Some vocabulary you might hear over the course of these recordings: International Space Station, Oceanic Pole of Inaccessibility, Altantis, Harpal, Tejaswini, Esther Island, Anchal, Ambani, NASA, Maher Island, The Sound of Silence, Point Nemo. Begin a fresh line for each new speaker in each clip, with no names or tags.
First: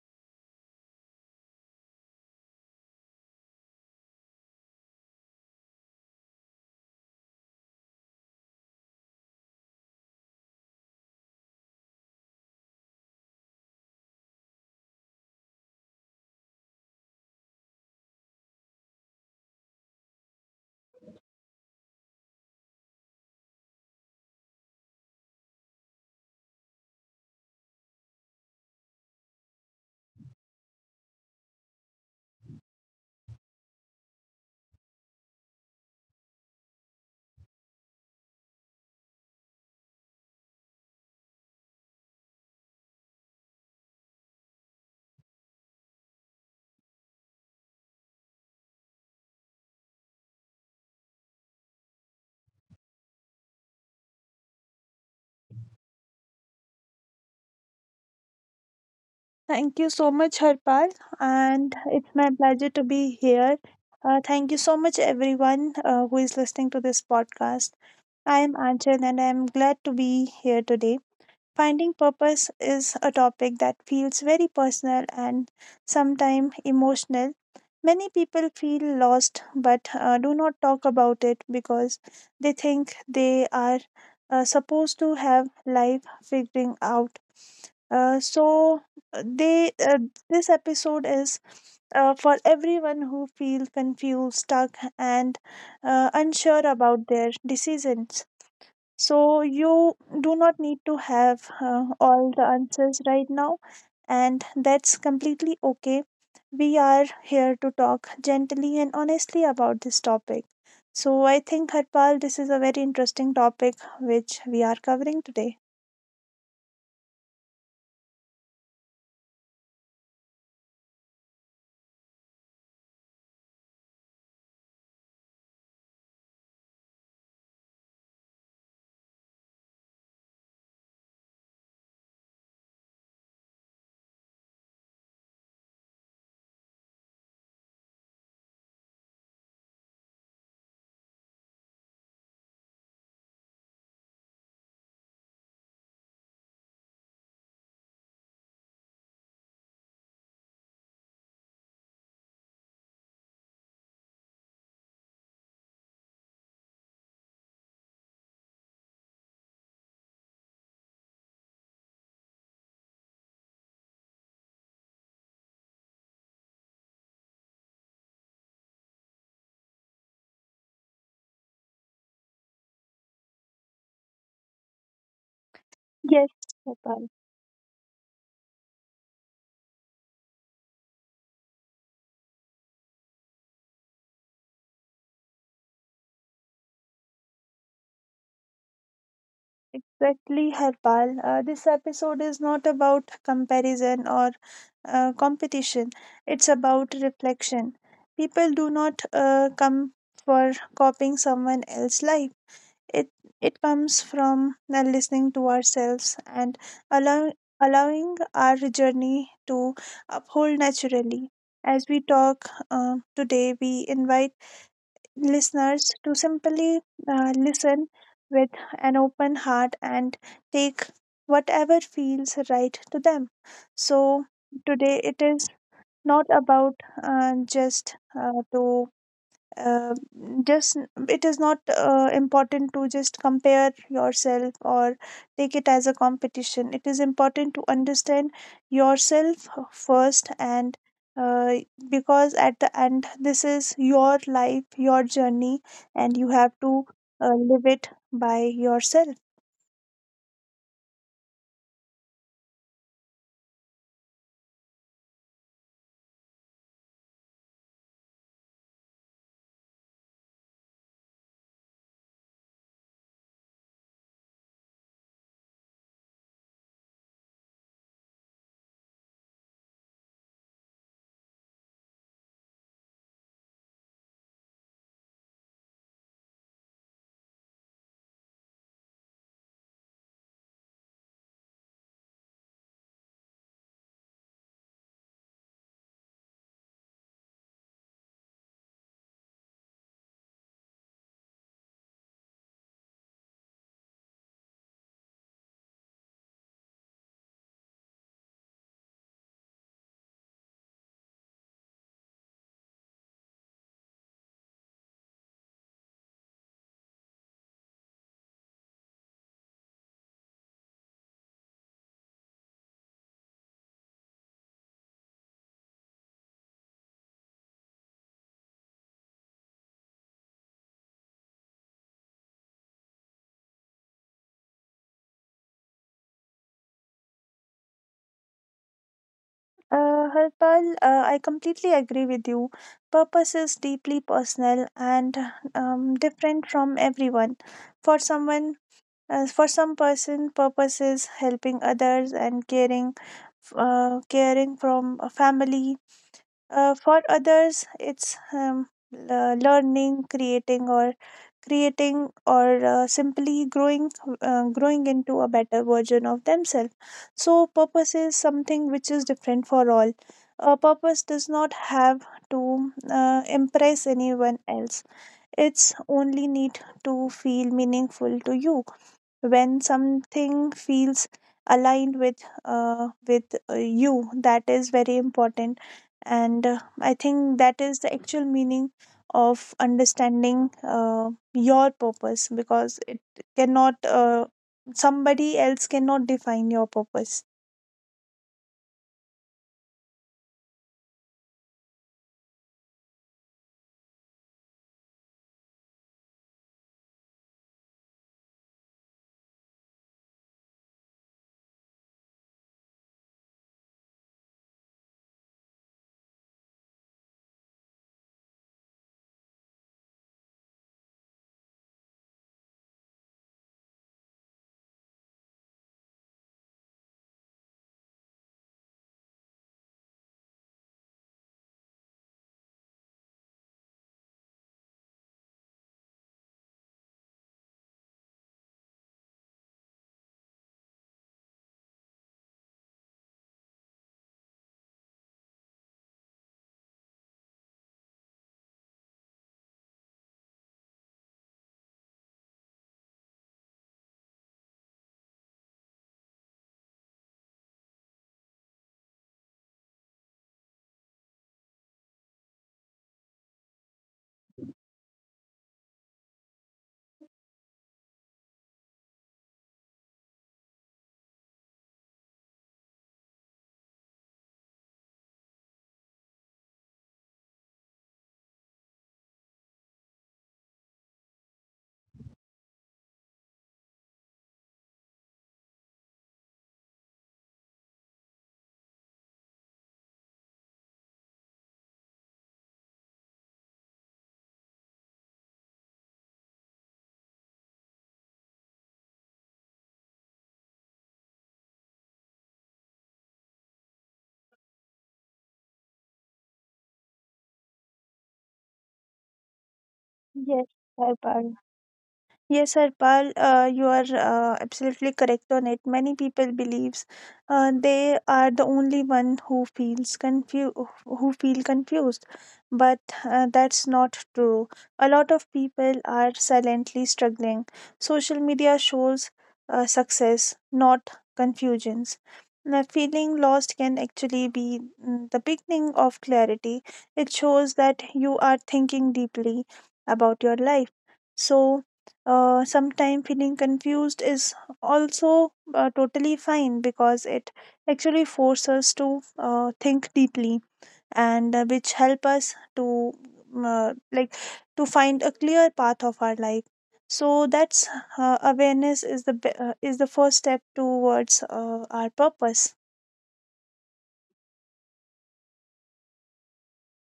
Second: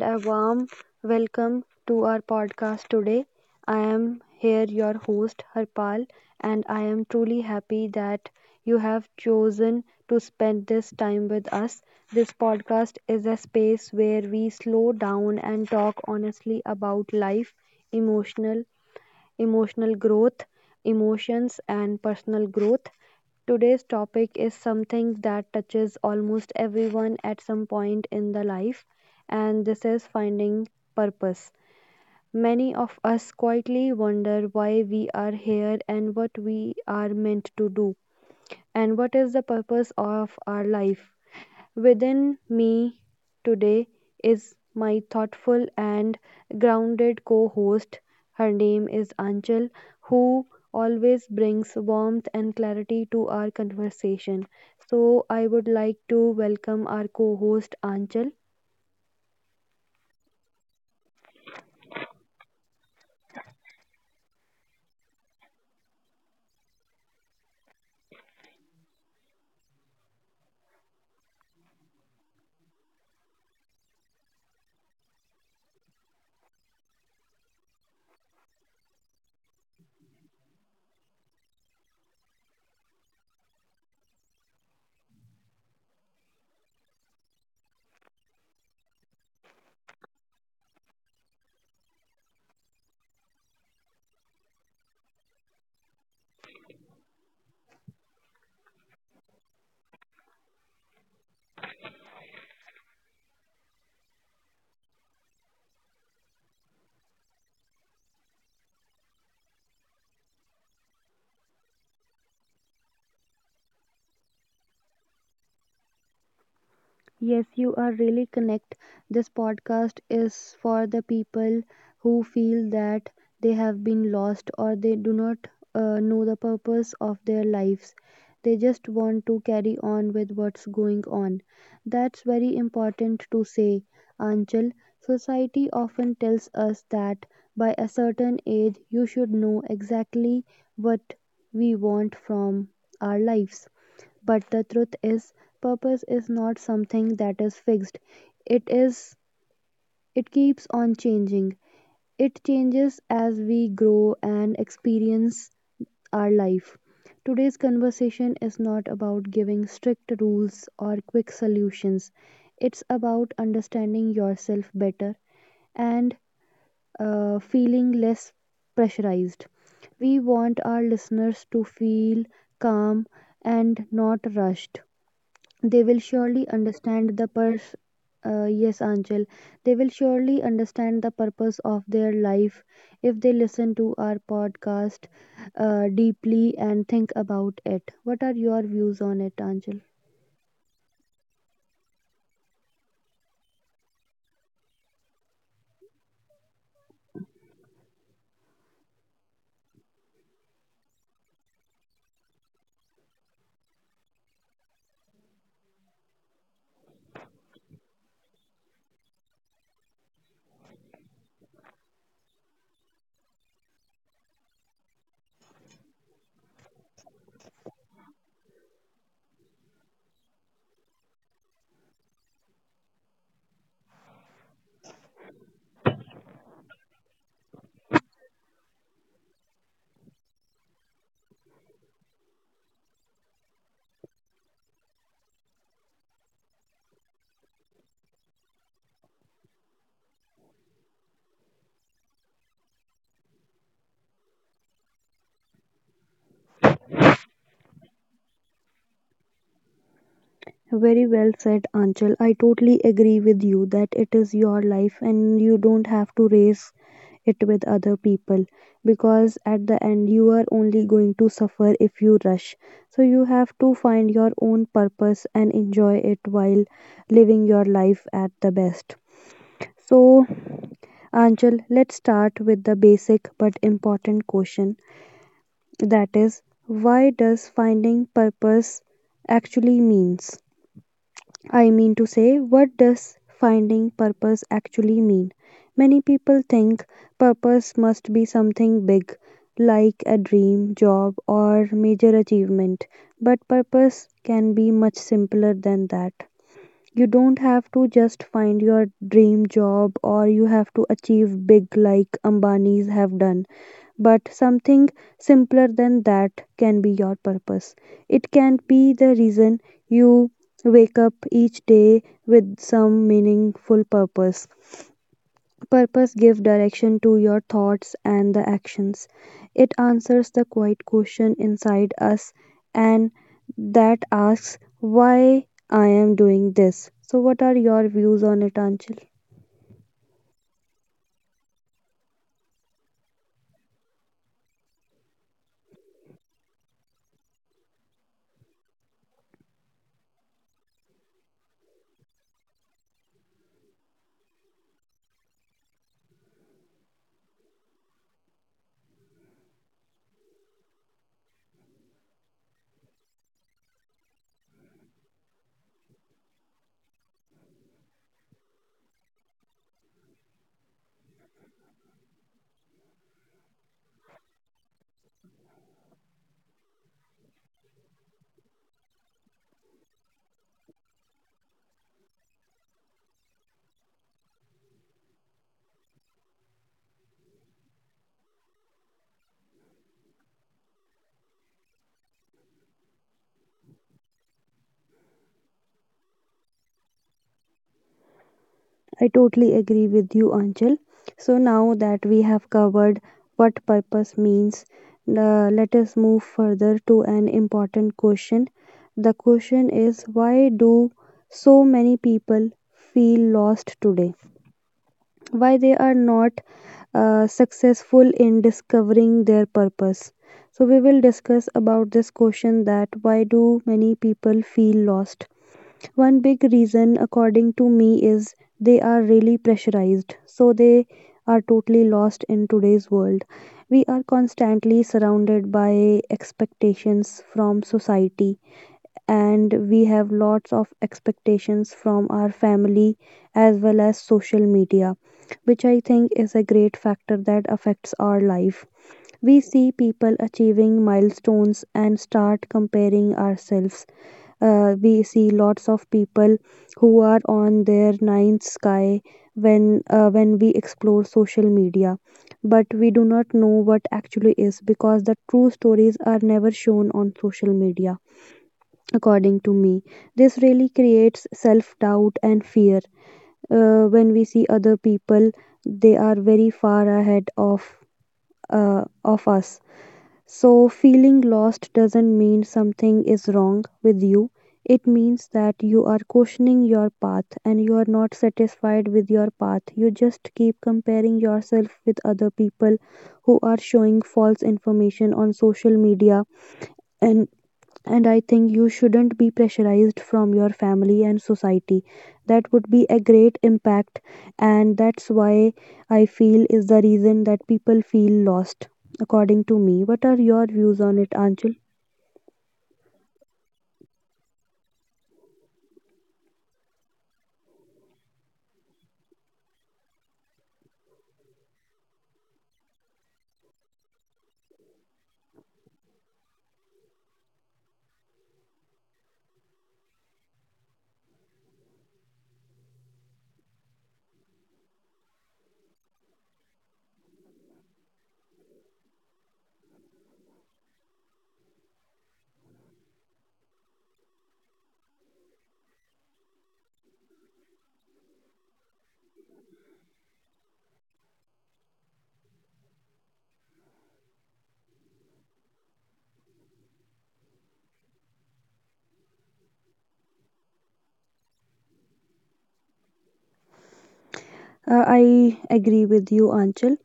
a warm welcome to our podcast today. I am here, your host, Harpal, and I am truly happy that you have chosen to spend this time with us. This podcast is a space where we slow down and talk honestly about life, emotional emotional growth, emotions, and personal growth. Today's topic is something that touches almost everyone at some point in the life, and this is finding purpose. Many of us quietly wonder why we are here and what we are meant to do, and what is the purpose of our life. Within me today is my thoughtful and grounded co host. Her name is Anchal, who always brings warmth and clarity to our conversation. So, I would like to welcome our co host Anchal.
Thank you so much, Harpal, and it's my pleasure to be here. Thank you so much, everyone who is listening to this podcast. I am Anchal, and I am glad to be here today. Finding purpose is a topic that feels very personal and sometimes emotional. Many people feel lost but do not talk about it because they think they are supposed to have life figuring out so they this episode is for everyone who feel confused, stuck, and unsure about their decisions. So you do not need to have all the answers right now, and that's completely okay. We are here to talk gently and honestly about this topic. So I think Harpal, this is a very interesting topic which we are covering today.
Yes, you are really connect. This podcast is for the people who feel that they have been lost or they do not know the purpose of their lives. They just want to carry on with what's going on. That's very important to say, Anchal. Society often tells us that by a certain age, you should know exactly what we want from our lives. But the truth is, purpose is not something that is fixed. It is it keeps on changing. It changes as we grow and experience our life. Today's conversation is not about giving strict rules or quick solutions. It's about understanding yourself better and feeling less pressurized. We want our listeners to feel calm and not rushed, they will
Yes,
surely
Harpal.
understand the purse. Yes, Anchal. They will surely understand the purpose of their life if they listen to our podcast deeply and think about it. What are your views on it, Anchal?
Exactly, Harpal. This episode is not about comparison or competition, it's about reflection. People do not come for copying someone else's life, it, it comes from listening to ourselves and allow, allowing our journey to uphold naturally. As we talk today, we invite listeners to simply listen with an open heart and take whatever feels right to them. So, today it is not about just to uh, just it is not important to just compare yourself or take it as a competition. It is important to understand yourself first and uh, because at the end this is your life, your journey, and you have to live it by yourself.
Very well said, Anchal. I totally agree with you that it is your life and you don't have to race it with other people because at the end you are only going to suffer if you rush. So you have to find your own purpose and enjoy it while living your life at the best. So, Anchal, let's start with the basic but important question, that is, why does finding purpose actually means? I mean to say, what does finding purpose actually mean? Many people think purpose must be something big, like a dream, job, or major achievement. But purpose can be much simpler than that. You don't have to just find your dream job or you have to achieve big like Ambanis have done, but something simpler than that can be your purpose. It can be the reason you wake up each day with some meaningful purpose. Purpose gives direction to your thoughts and the actions. It answers the quiet question inside us and that asks why I am doing this. So what are your views on it, Anchal?
Harpal, I completely agree with you. Purpose is deeply personal and different from everyone. For someone As for some person, purpose is helping others and caring, caring from a family. For others, it's learning, creating, or simply growing into a better version of themselves. So, purpose is something which is different for all. A purpose does not have to impress anyone else. It's only need to feel meaningful to you when something feels aligned with you. That is very important, and I think that is the actual meaning of understanding your purpose because it cannot somebody else cannot define your purpose.
I totally agree with you, Anchal. So now that we have covered what purpose means, let us move further to an important question. The question is, why do so many people feel lost today? Why they are not successful in discovering their purpose? So we will discuss about this question, that why do many people feel lost. One big reason, according to me, is they are really pressurized, so they are totally lost in today's world. We are constantly surrounded by expectations from society, and we have lots of expectations from our family as well as social media, which I think is a great factor that affects our life. We see people achieving milestones and start comparing ourselves. We see lots of people who are on their ninth sky when we explore social media, but we do not know what actually is, because the true stories are never shown on social media, according to me. This really creates self doubt and fear. When we see other people, they are very far ahead of us. So feeling lost doesn't mean something is wrong with you. It means that you are questioning your path and you are not satisfied with your path. You just keep comparing yourself with other people who are showing false information on social media, and and I think you shouldn't be pressurized from your family and society. That would be a great impact, and that's why I feel is the reason that people feel lost, according to me. What are
Yes,
your views
bye
on it,
bye.
Anchal?
Yes, Harpal, you are absolutely correct on it. Many people believes they are the only one who feel confused, but that's not true. A lot of people are silently struggling. Social media shows success, not confusions. Now, feeling lost can actually be the beginning of clarity. It shows that you are thinking deeply about your life. So sometime feeling confused is also totally fine because it actually forces us to think deeply and which help us to mm, like to find a clear path of our life. So that's awareness is the first step towards our purpose.
I agree with you, Anchal.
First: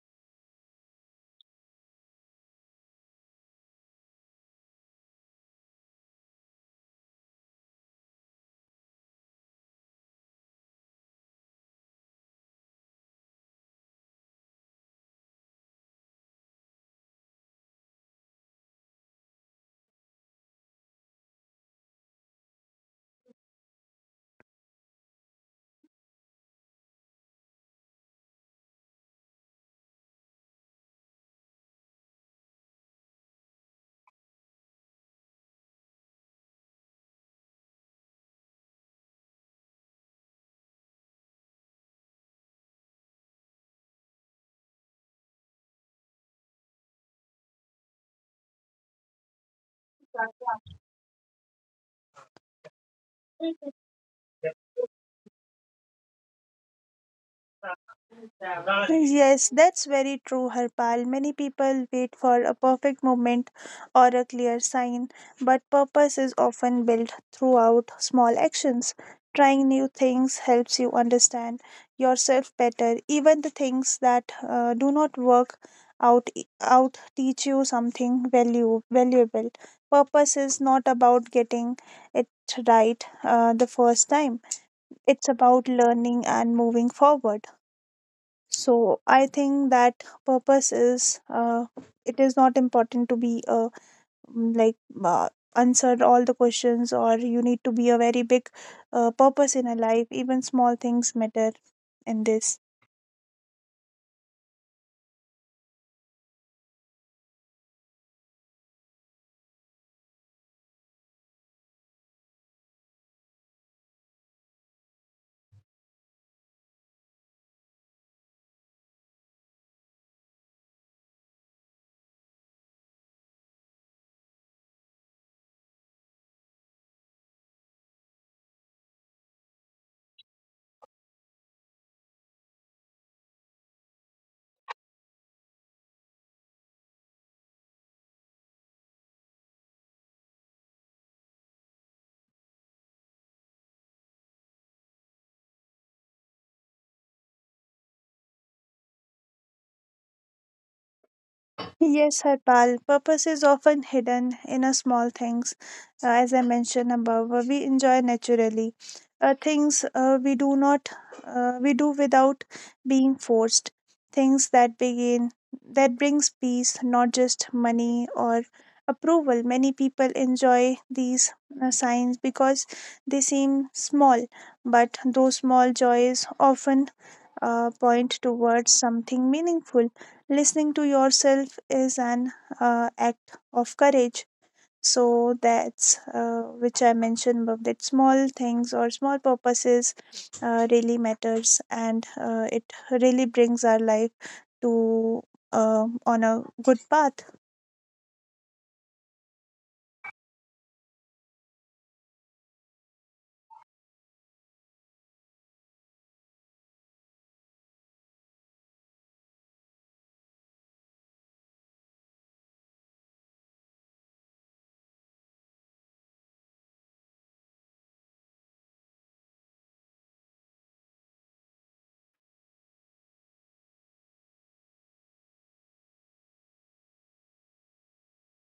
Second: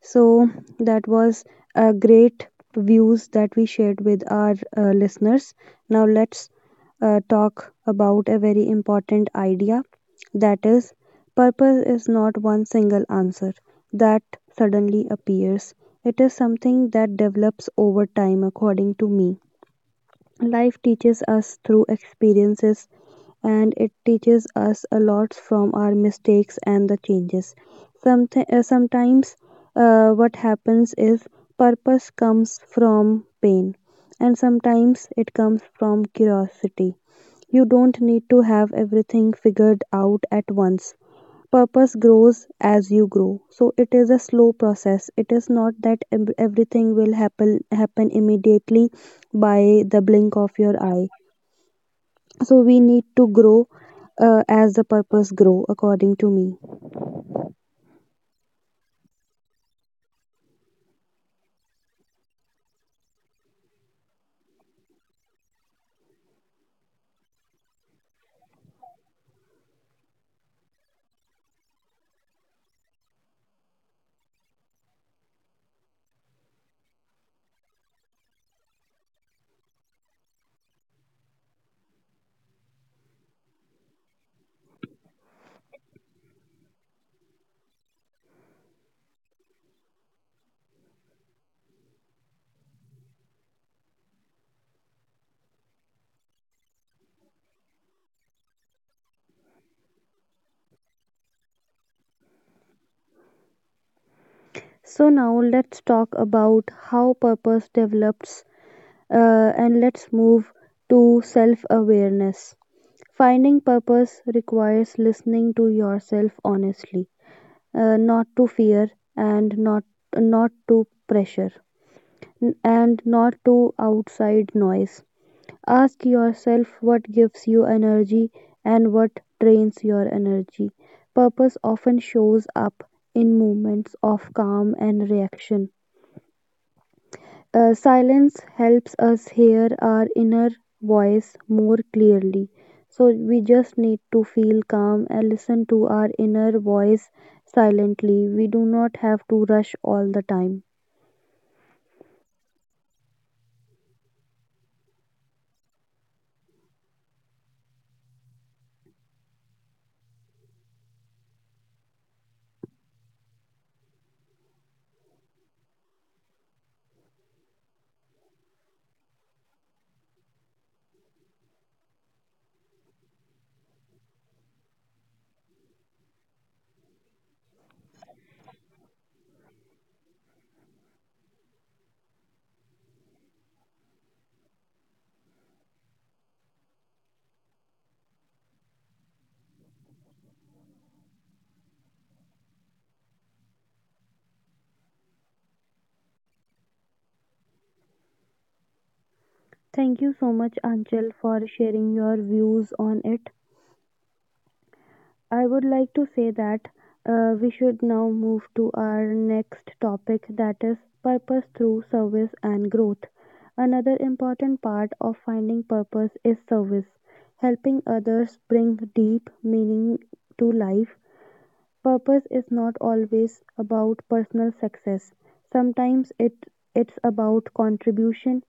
So that was a great views that we shared with our listeners. Now let's talk about a very important idea, that is, purpose is not one single answer that suddenly appears. It is something that develops over time, according to me. Life teaches us through experiences, and it teaches us a lot from our mistakes and the changes. Sometimes what happens is purpose comes from pain, and sometimes it comes from curiosity. You don't need to have everything figured out at once. Purpose grows as you grow, so it is a slow process. It is not that everything will happen immediately by the blink of your eye. So we need to grow as the purpose grow, according to me.
Yes, that's very true, Harpal. Many people wait for a perfect moment or a clear sign, but purpose is often built throughout small actions. Trying new things helps you understand yourself better. Even the things that do not work out out teach you something value valuable. Purpose is not about getting it right the first time. It's about learning and moving forward. So I think that purpose is it is not important to be mm, like uh, answer all the questions or you need to be a very big purpose in a life. Even small things matter in this.
So now let's talk about how purpose develops, and let's move to self awareness. Finding purpose requires listening to yourself honestly, not to fear, and not to pressure, and not to outside noise. Ask yourself what gives you energy and what drains your energy. Purpose often shows up in moments of calm and reaction. Silence helps us hear our inner voice more clearly. So we just need to feel calm and listen to our inner voice silently. We do not have to rush all the time.
Yes, Harpal. Purpose is often hidden in a small things, as I mentioned above. We enjoy naturally, things we do without being forced. Things that begin that brings peace, not just money or approval. Many people enjoy these signs because they seem small, but those small joys often point towards something meaningful. Listening to yourself is an act of courage. So that's which I mentioned above, that small things or small purposes really matters, and it really brings our life to on a good path.
Thank you so much, Anchal, for sharing your views on it. I would like to say that we should now move to our next topic, that is purpose through service and growth. Another important part of finding purpose is service, helping others bring deep meaning to life. Purpose is not always about personal success. Sometimes it's about contribution,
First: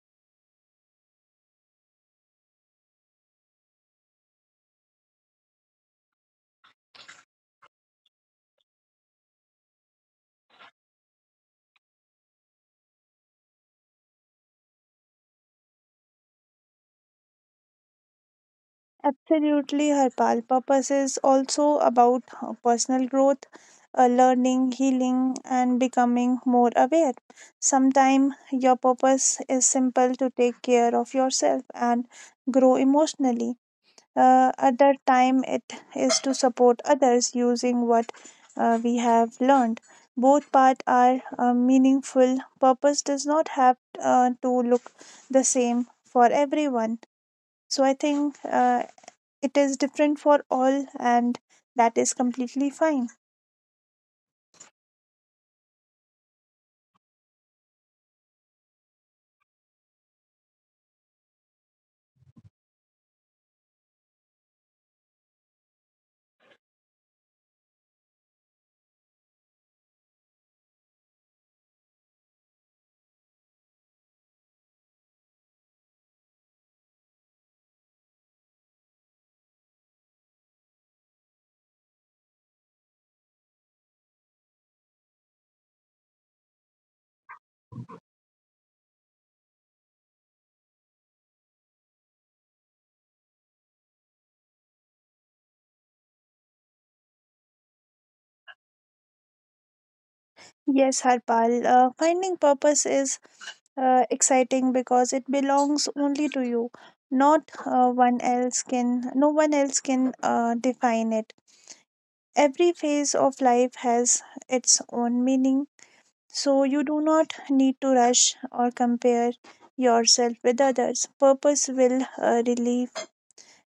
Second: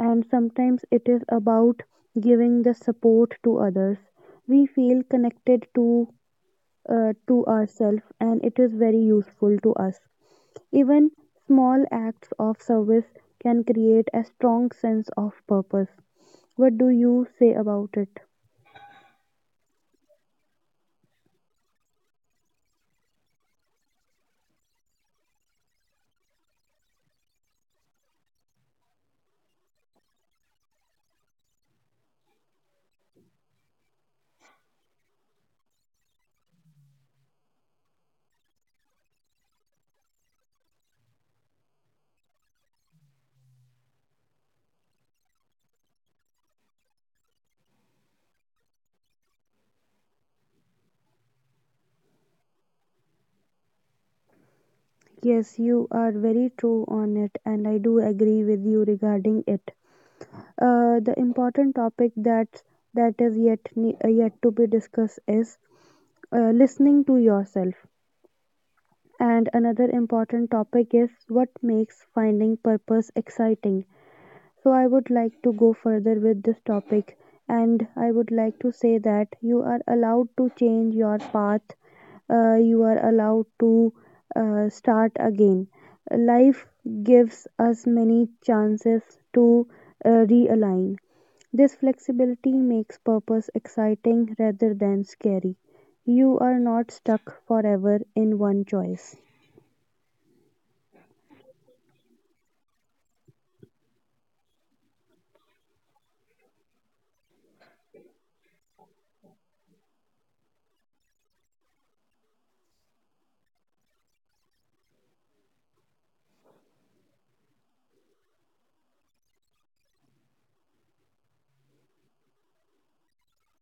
and sometimes it is about giving the support to others. We feel connected to ourselves, and it is very useful to us. Even small acts of service can create a strong sense of purpose. What do you say about it?
Absolutely, Harpal. Purpose is also about personal growth, learning, healing, and becoming more aware. Sometimes your purpose is simple to take care of yourself and grow emotionally. Other time it is to support others using what we have learned. Both part are meaningful. Purpose does not have to look the same for everyone. So I think it is different for all, and that is completely fine.
Yes, you are very true on it, and I do agree with you regarding it. The important topic that is yet to be discussed is listening to yourself. And another important topic is what makes finding purpose exciting. So, I would like to go further with this topic, and I would like to say that you are allowed to change your path, you are allowed to start again. Life gives us many chances to realign. This flexibility makes purpose exciting rather than scary. You are not stuck forever in one choice.
Yes, Harpal, finding purpose is exciting because it belongs only to you. Not one else can No one else can define it. Every phase of life has its own meaning, so you do not need to rush or compare yourself with others. Purpose will relieve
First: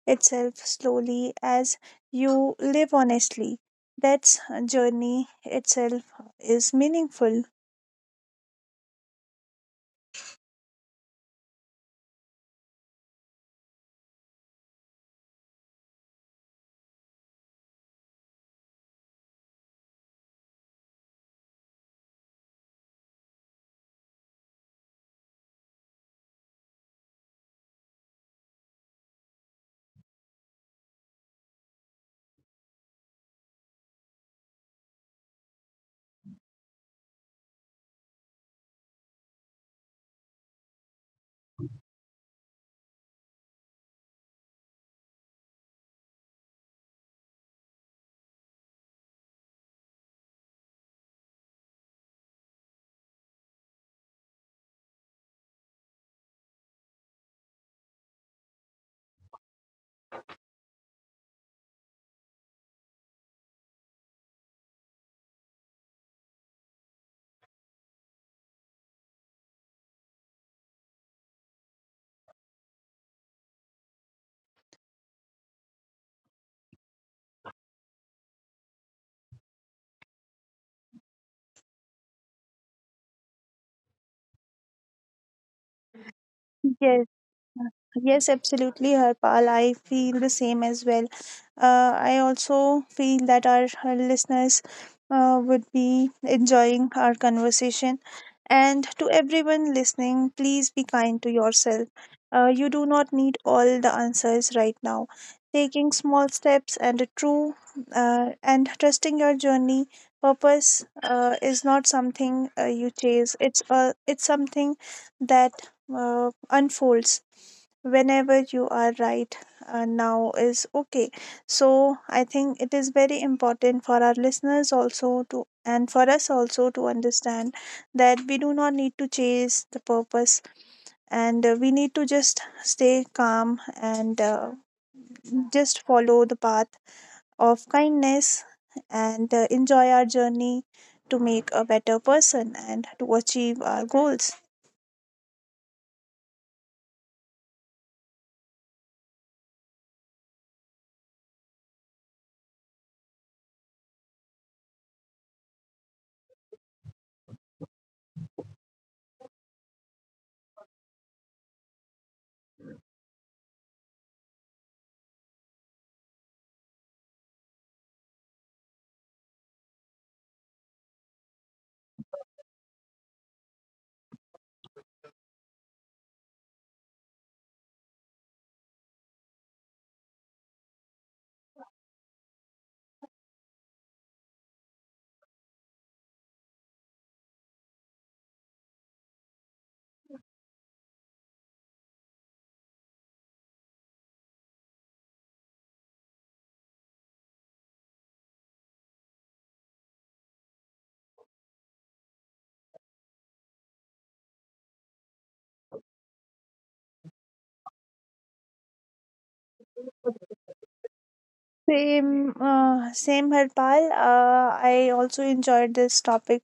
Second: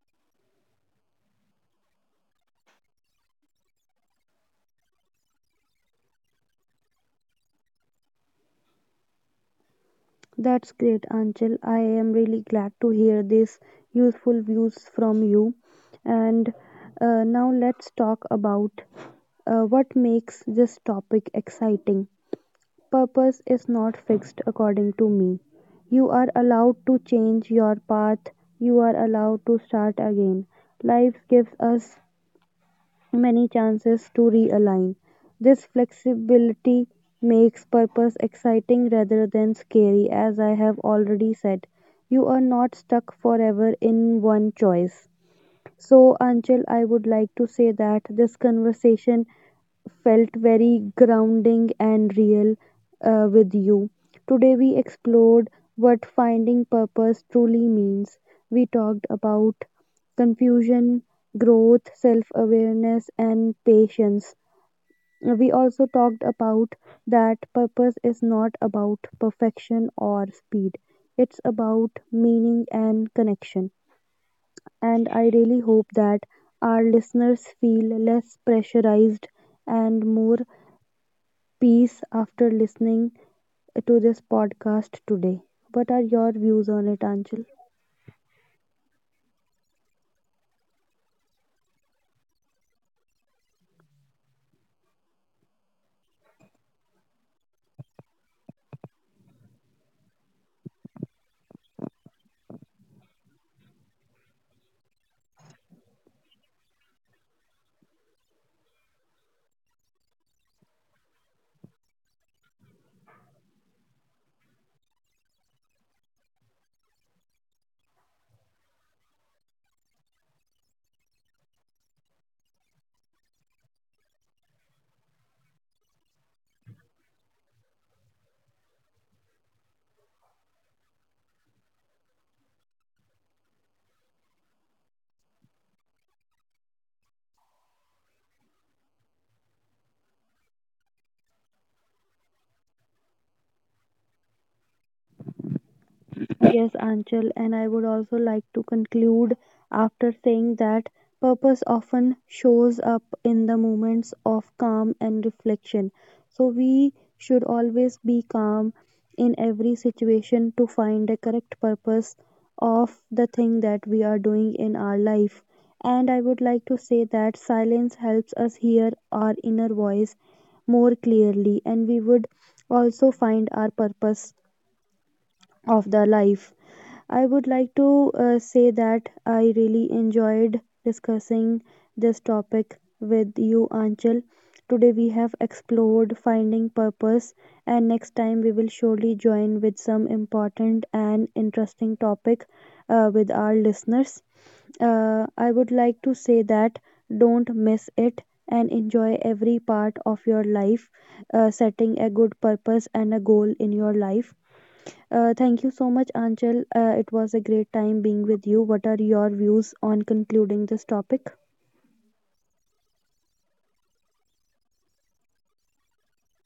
itself slowly as you live honestly. That's journey itself is meaningful.
That's great, Anchal. I am really glad to hear these useful views from you. And now let's talk about what makes this topic exciting. Purpose is not fixed, according to me. You are allowed to change your path, you are allowed to start again. Life gives us many chances to realign. This flexibility makes purpose exciting rather than scary, as I have already said. You are not stuck forever in one choice. So, Anchal, I would like to say that this conversation felt very grounding and real with you. Today, we explored what finding purpose truly means. We talked about confusion, growth, self awareness, and patience. We also talked about that purpose is not about perfection or speed, it's about meaning and connection. And I really hope that our listeners feel less pressurized and more peace after listening to this podcast today. What are your views on it,
Yes.
Anchal?
Yes, absolutely, Harpal. I feel the same as well. I also feel that our listeners would be enjoying our conversation. And to everyone listening, please be kind to yourself. You do not need all the answers right now. Taking small steps and a true and trusting your journey. Purpose is not something you chase. It's something that unfolds whenever you are right now is okay. So I think it is very important for our listeners also to and for us also to understand that we do not need to chase the purpose, and we need to just stay calm and just follow the path of kindness and enjoy our journey to make a better person and to achieve our goals.
Yes, Anchal, and I would also like to conclude after saying that purpose often shows up in the moments of calm and reflection. So, we should always be calm in every situation to find the correct purpose of the thing that we are doing in our life. And I would like to say that silence helps us hear our inner voice more clearly, and we would also find our purpose of the life. I would like to say that I really enjoyed discussing this topic with you, Anchal. Today we have explored finding purpose, and next time we will surely join with some important and interesting topic with our listeners. I would like to say that don't miss it and enjoy every part of your life, setting a good purpose and a goal in your life. Thank you so much, Anchal. It was a great time being with you. What are your views on concluding this topic?
Same, same Harpal. I also enjoyed this topic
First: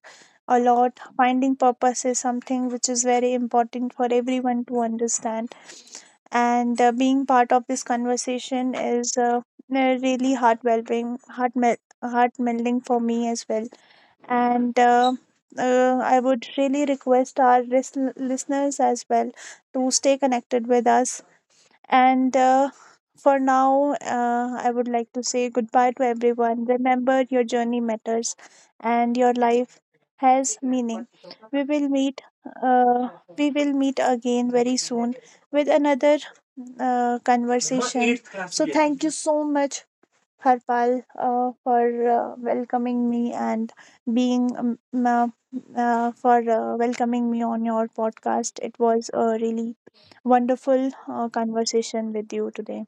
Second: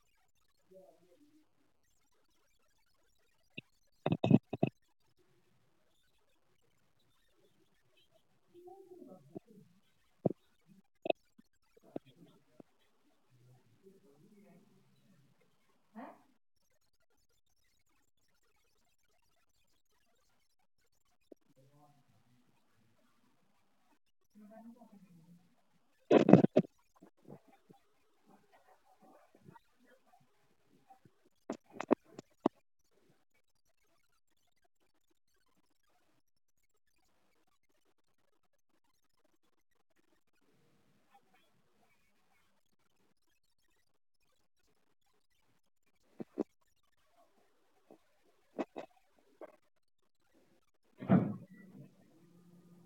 a lot. Finding purpose is something which is very important for everyone to understand, and being part of this conversation is really heart welcoming, heart melting for me as well. And I would really request our listeners as well to stay connected with us and. For now, I would like to say goodbye to everyone. Remember, your journey matters and your life has meaning. We will meet. Uh, we will meet again very soon with another conversation. So thank you so much, Harpal, for welcoming me and being uh, for welcoming me on your podcast. It was a really wonderful conversation with you today.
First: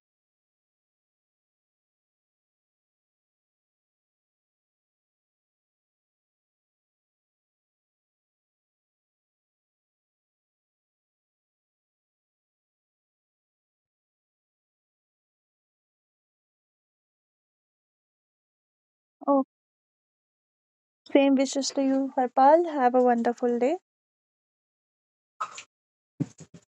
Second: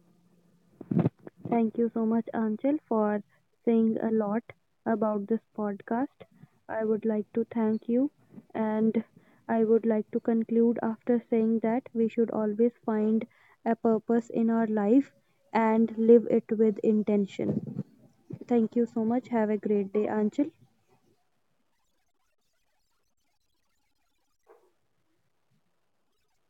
Thank you so much, Anchal, for saying a lot about this podcast. I would like to thank you, and I would like to conclude after saying that we should always find a purpose in our life and live it with intention. Thank you so much.
Oh.
Have a great day, Anchal.
Same wishes to you, Harpal. Have a wonderful day.